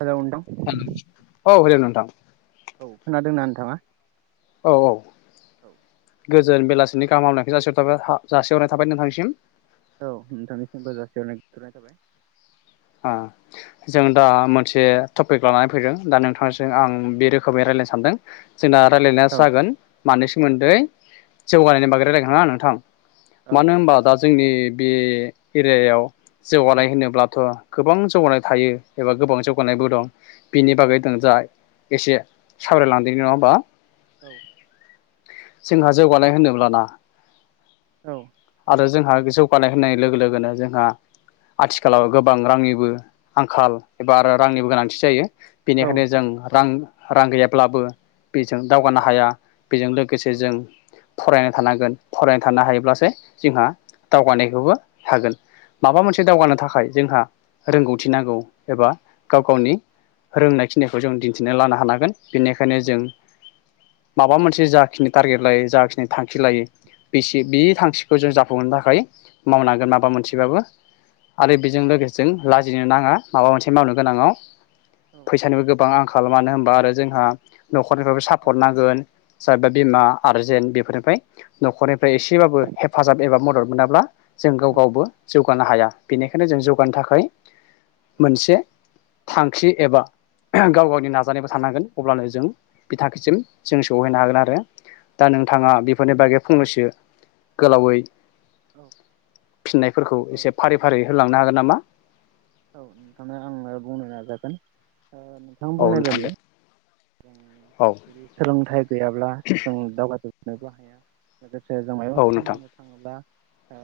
Hello नोंथां होन औ होल नों थां। औ खोनादोंना नोंथाङा? औ औ गोज जोन बेलासिनि गाहाम हामग्लायनायखौ जासि हरनाय थाबनाय जासिहरनाय थाबाय नोंथांसिम। औ नोंथांनिसिमबो जासिहरनाय गोथोननाय थांबाय। आ। जों दा मोनसे टपिक लानानै फैदों दा नोंथांजों आं बे रोखोमै रायज्लायनो सानदों जोंना रायलायनाया औ जागोन। मानि सोमोन्दै जौगानायनि बागै रायलायगोन हा नोंथां। औ मानो होमबा दा जोंनि बे एरियायाव औ जौगानाय होनोब्लाथ' गोबां जौगानाय थायो एबा गोबां जौगानायबो दं। बिनि औ बागै दों जाय एसे सावरायलांदिनि नङा होमबा? औ। जोंहा जौगानाय होनोब्लाना औ। आरो जोंहा जौगानाय होननाय लोगो लोगोनो जोंहा आथिखालाव गोबां रांनिबो आंखाल एबा आरो औ रांनिबो गोनांथि जायो औ बेनिखायनो औ जों रां रां गैयाब्लाबो बेजों दावगानो हाया। बेजों लोगोसे जों फरायनाय थानांगोन फरायना थानो हायोब्लासो जोंहा दावगानायखौबो हागोन। माबा औ मोनसे दावगानो थाखाय जोंहा रोंगौथि नांगौ। एबा गाव नंगौ गावनि रोंनाय खिनिखौ जों दिन्थिना लानो हानांगोन। बेनिखायनो औ जों माबा मोनसे नंगौ जाखिनि टारगेट लायो जाखिनि थांखि लायो औ बेसे औ बे थांखि खौ जों जाफुंहोनो थाखाय औ मावनांगोन माबा मोनसेबाबो औ आरो बेजों लोगोसे जों लाजिनो नाङा। माबा मोनसे मावनो गोनाङाव औ फैसानिबो गोबां आंखाल मानो होमबा आरो जोंहा न'खरनिफ्रायबो औ नंगौ सापर्ट नांगोन जायबा औ बिमा आरो जेन बेफोर ओमफाय न'खरनिफ्राय एसेबाबो एबा मदद मोनाब्ला जों गाव गावबो जौ मानो हाया बेनिखायनो जों जौगानो थाखाय मोनसे थांखि एबा गाव गावनि नाजानायबो थानांगोन अब्लानो जों बिथांखिसिम जों सहैनो हागोन आरो दा नोंथाङा बेफोरनि बागै फंनैसो गोलावै फिननायफोरखौ औ एसे फारि फारि होलांनो हागोन नामा? औ नोंथाङा आंनो बुंनो नाजागोन। ओ नोंथां औ बुंनाय नोंथां बायदि दे जों औ जुदि सोलोंथाइ गैयाब्ला जों दावगाजोब नोबो हाया [inaudible] जायाव जों माबा औ मोनसे नोंथां मावनो थाङोब्ला ओ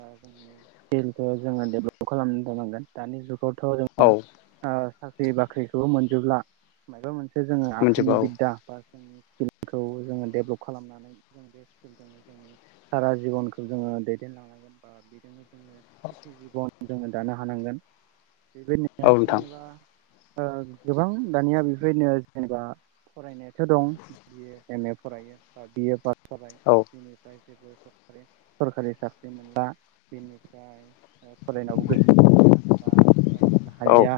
स्किलखौ जोङो देभलप खालामनो थानांगोन दानि जुग औ साख्रि बाख्रिखौबो मोनजोबब्ला मायबा मोनसे जोङो मोनजोबो आखाइनि बिद्दा बा जों स्किलखौ जोङो डेभलप खालामनानै जों बे स्किलजोंनो जोंनि सारा जिबनखौ जोङो दैदेनलांनांगोन बा बेजोंनो [unintelligible] जोङो दानो हानांगोन। बेबो औ [inaudible] नोंथां जेनेबा ओ गोबां दानिया बेफोर बायनो जेनेबा फरायनायाथ' दं बि ए, एम ए फरायो बा बि ए जाबाय औ बेनिफ्राय जेबो सर सरखारि साख्रि मोनला बेनिफ्राय फरायनावबो गोसो गैलिया फरायनोबो औ हालिया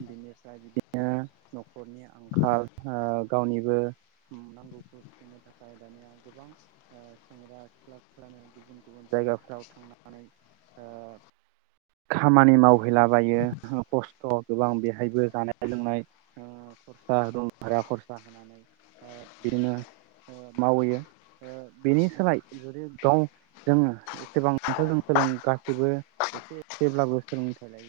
बिदिनो बिदिनो न नखरनि आंखाल ओ गावनिबो नांगौखौ सुफुंनो थाखाय दानिया गोबां ओ सेंग्रा सिख्लाफ्रानो गुबुन गुबुन जायगाफ्राव थांनानै खामानि ओ मावहैला बायो खस्थ' गोबां बेहायबो जानाय लोंनाय ओ खरसा दं भारा खरसा होनानै ओ बिदिनो मावहैयो ओ बेनि सोलाय जुदि गाव जोङो एसेबांथ' जों सोलों गासैबो एसे एसेब्लाबो सोलोंथाइ लाय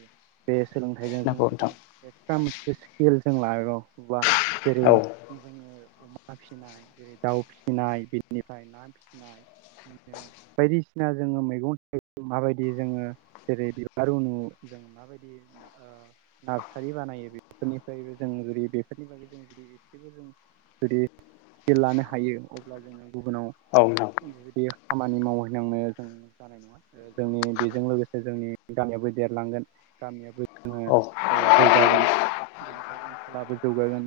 बेे सोलोंथाइजों जों नंगौ नोंथां जुदि एटा मो स्किल जों लागोब्ला जेरै औ जोङो अमा फिनाय जेरै दाउ फिसिनाय बेनिफ्राय ना फिसिनाय बि बायदिसिना जोङो मैगं थाइगं माबायदि जोङो जेरै बिबार रुनु जों माबायदि ओ नार्सारि बानायो बेफोरनिफ्रायबो जों जुदि बेफोरनि बागै जों जुदि एसेबो जों जुदि स्किल लानो हायो अब्ला जोङो गुबुनाव औ नोंथां बे खामानि मावहैनांनो जों जानाय नङा जोंनि बेजों लोगोसे जोंनि गामियाबो देरलांगोन। गामियाबो जोङो औ ओ जौगागोन बेनिफ्राय ओनसोलाबो जौगागोन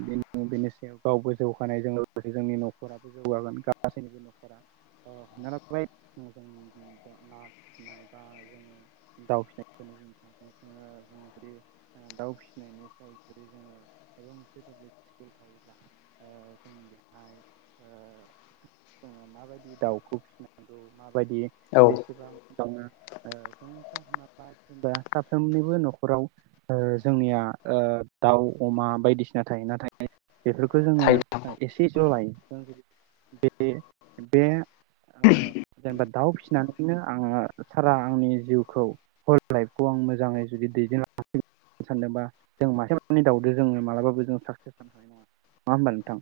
बेनि सायाव गावबो जौगानायजों लोगोसे जोंनि न'खराबो जौगागोन गासैनिबो न'खरा ओ हमना लाबाय जों ना फिनाय बा जोङो दाउ फिसिनायखौनो बुंनो थसै जों जुदि दाउ फिसिनायनि सायाव जुदि जोङो मायबा मोनसे स्केल थायोब्ला ओ जों बेहाय जोङो माबायदि दाउखौ फिसिनांगौ। बायदि औ बेसेबां [unintelligible] साफ्रोमनिबो न'खराव ओ जोंनिया ओ दाउ अमा बायदिसिना थायो नाथाय- बेफोरखौ जोङो थायो एसे ज' लायो। बे बे ओ जेनेबा दाउ फिसिनानैनो आङो सारा आंनि जिउखौ हल लाइफखौ आं मोजां। मोजाङै जुदि दैदेन सानदोंबा जों मासे दाउदो जोङो मालाबाबो जों साकसेस जानो हानाय नङा नङा होमबा नोंथां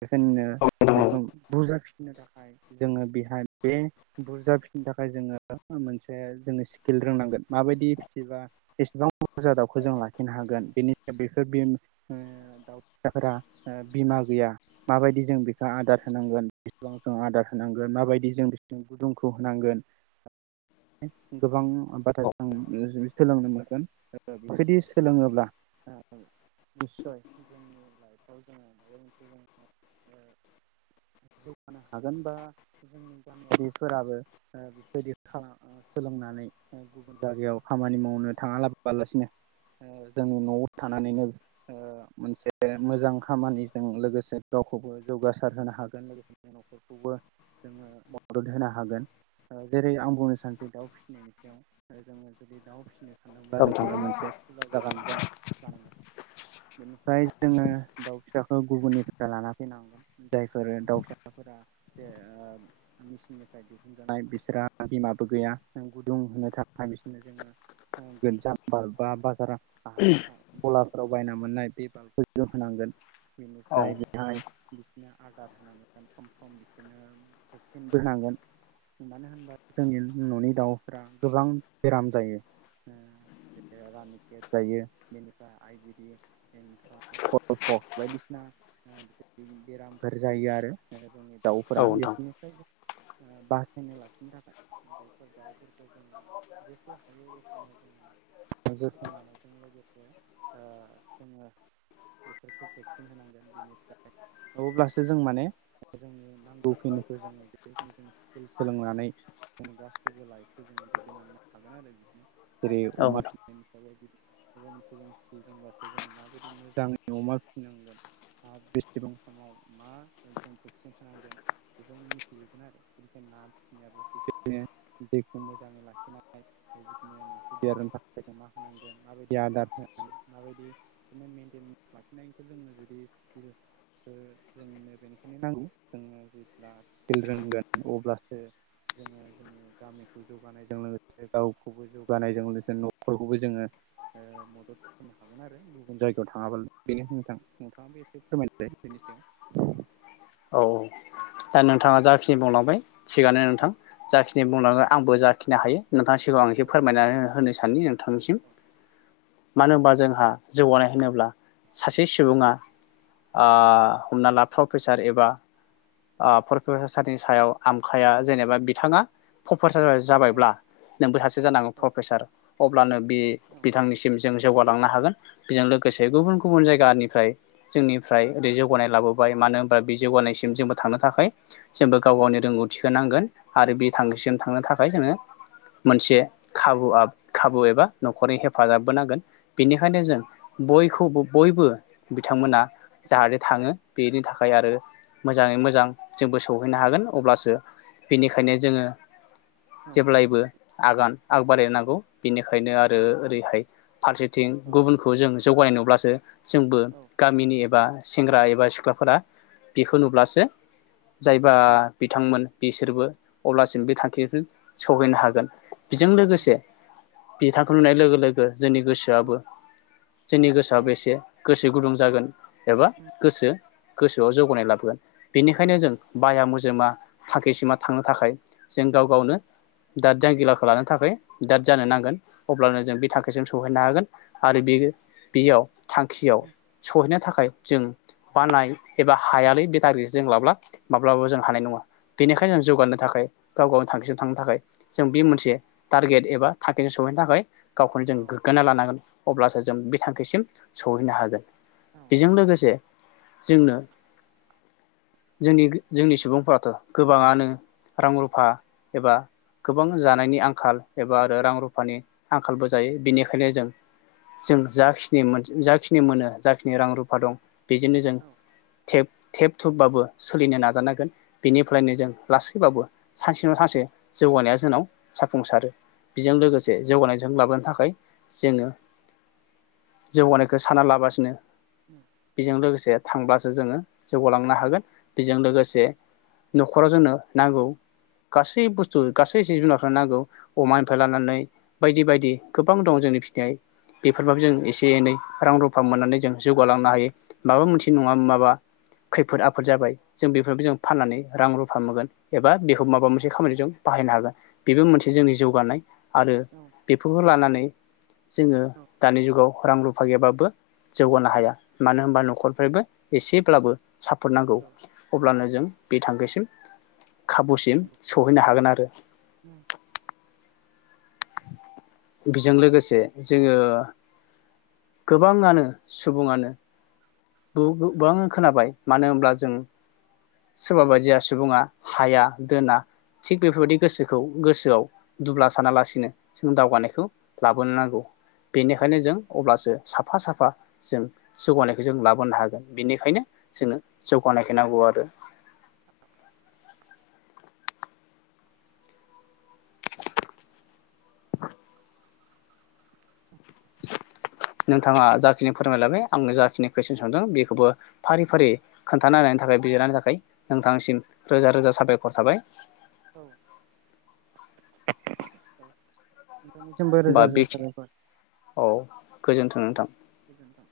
बेखायनो औ नोंथां बेखौ बुरजा फिसिनो थाखाय जोङो बेहाय बे बुरजा फिनो थाखाय जोङो मोनसे जोङो स्किल रोंनांगोन माबायदि। एबा एसेबां बुरजा दाउखौ जों लाखिनो हागोन, बेनि बेफोर ओ दाउ फिसाफोरा ओ बिमा गैया माबायदि जों बेखौ आदार होनांगोन बेसेबां जों आदार होनांगोन माबायदि जों बिसोर गुदुंखौ होनांगोन गोबां। औ [unintelligible] सोलोंनो मोनगोन, बेफोरदि सोलोङोब्ला निस्य, जोंनि लाइफआव जोङो माबा मोनसे ओ जो जौगानो हागोन बा जोंनि गामियारिफोराबो बेबायदि सोलोंनानै गुबुन जायगायाव। खामानि मावनो थाङालालासिनो ओ जोंनि न'आव थानानैनो ओ मोनसे मोजां खामानिजों लोगोसे गावखौबो जौगासार होनो हागोन लोगोसेनो न'खरखौबो जोङो मदद होनो हागोन। जेरै आं बुंनो सानसै दाउ फिसिनायनि सायाव जोङो। दाव फि सिनो सानदोंब्ला औ नोंथां जोङो मोनसे खुला जागा जानांगोन बेनिफ्राय। जोङो दाउ फिसाखौ गुबुननिफ्राय लाना फैनांगोन, जायफोर दाउ फिसाफोरा जे ओ मेसिननिफ्राय दिहुनजानाय बिसोरहा बिमाबो गैया गुदुं होनो थाखाय बिसोर [unintelligible] [unintelligible] फलार औ नोंथां [unintelligible] बेराम जायो रानि केेट जायो, बेनिफ्राय आइ बिडि बेनिफ्राय कलपक्स बायदिसिना बेरामफोर जायो। आरो जोंनि- औ दाउफोरा बेफोरनिफ्राय बासायना लाखिनो थाखाय बेफोर दाउफोरखौ जोङो। जेखौ हायो एखौनो जोङो जोथोन लानायजों लोगोसे जोङो बेफोरखौ भेक्सिन होनांगोन, बेनिफ्राय अब्लासो जों माने जोंनि नांगौखिनिखौ जोङो [unintelligible] सोलोंनानै जोंनि गासैबो लाइफखौ जोङो दैदेनलांनानै हागोन आरो बिदि जेरै अमा नोंथां फिसिनायनि सायाव। एबा मोनसे जों फिबासो जों माबायदि मोजाङै अमा फिसिनांगोना बेसेबां समाव मा जों भेक्सिन होनांगोन बेखौ मिथिजोबगोन आरोनि ना फिसिनायाबो बे दैखौ मोजाङै लाखिनांग [unintelligible] गावखौबो जौगानायजों लोगोसे न'खरखौबो जोङो मदद खालामनो हागोन आरो, गुबुन जायगायाव थाङाबालानो बेनो नोंथां नोंथाङाबो एसे फोरमायनायसाय बेनि सायाव। औ औ दा नोंथाङा जाखिनि बुंलांबाय। थिगानो औ नोंथां, जाखिनि औ बुंलाङो आंबो जाखिनो हायो। नोंथां सिगाङाव आं एसे औ फोरमायनानै होनोसै। [unintelligible] थांसिम मानो होनबा जोंहा जौगानाय होनोब्ला, सासे सुबुङा अ हमना ला प्रपे एबा [unintelligible] सायाव आमखाया जेनेबा बिथाङा। फरायसा जा औ जाबायब्ला, नोंबो सासे जानांगौ औ प्रफेसार। अब्लानो बे बिथांनिसिम जों जौगालांनो हागोन बेजों लो गोसे गुबुन गुबुन जायगानि फ्राय जोंनिफ्राय ओरै जौगानाय लाबोबाय मानो होनबा बे जौगानायसिम जोंबो थांनो थाखाय जोंबो गाव गावनि रोंगौथिखौ नांगोन आरो बे थांखिसिम थांनो थाखाय जोङो मोनसे खाबुआ खाबु एबा न'खरनि हेफाजाबबो नांगोन बेनिखायनो जों बयखौबो बयबो बिथांमोना जाहाथे थाङो बेनि थाखाय आरो मो जाङै मोजां जोंबो सौहैनो हागोन अब्लासो बेनिखायनो जोङो औ जेब्लायबो आगान आगबारायनांगौ बेनिखायनो आरो ओरैहाय फारसेथिं गुबुनखौ जों जौगानाय नुब्लासो [unintelligible] जोंबो गामिनि एबा सेंग्रा एबा सिख्लाफोरा बिखौ नुब्लास जे जायबा बिथांमोन बिसोरबो अब्लासिम बे थांखिखौ सहैनो हागोन बिजों लोगोसे बिथांखौ नुनाय लोगो लोगो जोंनि औ गोसोआबो जोंनि औ औ गोसोआबो एसे गोसो से गुदुं जागोन एबा औ गोसो गोसो जौगानाय लाबोगोन बेनिखायनो जों बाया मोज जोमा थाखिसिमा थांनो थाखाय जों गाव गावनो दाद जांगिलाखौ लानो थाखाय दाद जानो नांगोन अब्लानो जों बे थाखाय जों सहैनो हागोन आरो बे बेयाव थांखियाव सहैनो थाखाय जों बानाय एबा हायालै बेटारि जों लाब्ला माब्लाबो जों हानाय नङा बेनिखायनो जौगानो थाखाय गाव गावनि थांखिजों थांनो थाखाय जों बे मोनसे टारगेट एबा थांखिजों सहैनो थाखाय गावखौनो औ जों गोग्गाना लानांगोन अब्लासो जों बे थांखिसिम सौहैनो हागोन औ बेजों लोगोसे जोंनो जोंनि जोंनि सुबुंफोराथ' गोबाङानो रां रुफा एबा गोबां जानायनि आंखाल एबा आरो रां रुफानि आंखालबो जायो बिनिखायनो जों जों जाखिनि मोन जाखिनि मोनो जाखिनि रां रुफा दं बेजोंनो जों थेब थेब थुब बाबो सोलिनो नाजानांगोन बेनिफ्रायनो जों लासैबाबो सानसे नङा सानसे जौगानाया जोंनाव जाफुंसारो बेजों लोगोसे जौगानायजों लाबोनो थाखाय जोङो जौगानायखौ सानना लाबासिनो बेजों लोगोसे थांब्लासो जोङो जौगालांनो हागोन बेजों लोगोसे न'खराव जोंनो नांगौ गासै बुस्थु गासै जिब जुनारखौनो नांगौ अमानिफ्राय लानानै बायदि बायदि गोबां दं जोंनि फिनाय बेफोरबाबो जों एसे एनै रां रुफा मोननानै जों जौगालांनो हायो माबा मोनसे नङा माबा खैफोद आफोद जाबाय जों बेफोर जों फाननानै रां रुफा मोनगोन एबा बेखौ माबा मोनसे खामानि जों बाहायनो हागोन। बेबो मोनसे जोंनि जौगानाय आरो बेफोरखौ लानानै जोङो दानि जुगाव रां रुफा फागैबाबो जौगानो औ हाया मानो होनबा न'खरफ्रायबो एसे ब्लाबो सापद नांगौ नंगौ अब्लानो जों बे थांखिसिम खाबुसिम नंगौ सौहैनो औ हागोन आरो बेजों लोगोसे जोङो गोबाङानो सुबुङानो गोबां खोनाबाय मानो होनब्ला जों सोरबा बायदिया सुबुङा हाया दोना थिग बेफोरबायदि गोसोखौ गोसोआव दुब्ला सानालासिनो जों दावगानायखौ लाबोनो नांगौ। बेनिखायनो जों अब्लासो साफा साफा जों जौगानायखौ जों लाबो नो हागोन बेनिखायनो जोंनो जौगानायखौ नांगौ आरो। नोंथाङा जाखिनि फोरमायलाबाय आंनो जाखिनि कुइसन सोंदों बेखौबो औ फारि फारि खोन्थाननायनि थाखाय बिजिरनि थाखाय नों थांसिम रोजा रोजा साबायखर थाबाय। औ औ। नोंथांनिसिमबो बा रोजा बे रोजाथाराफोर औ गोजोन्थों औ नोंथां। गोजोनथों।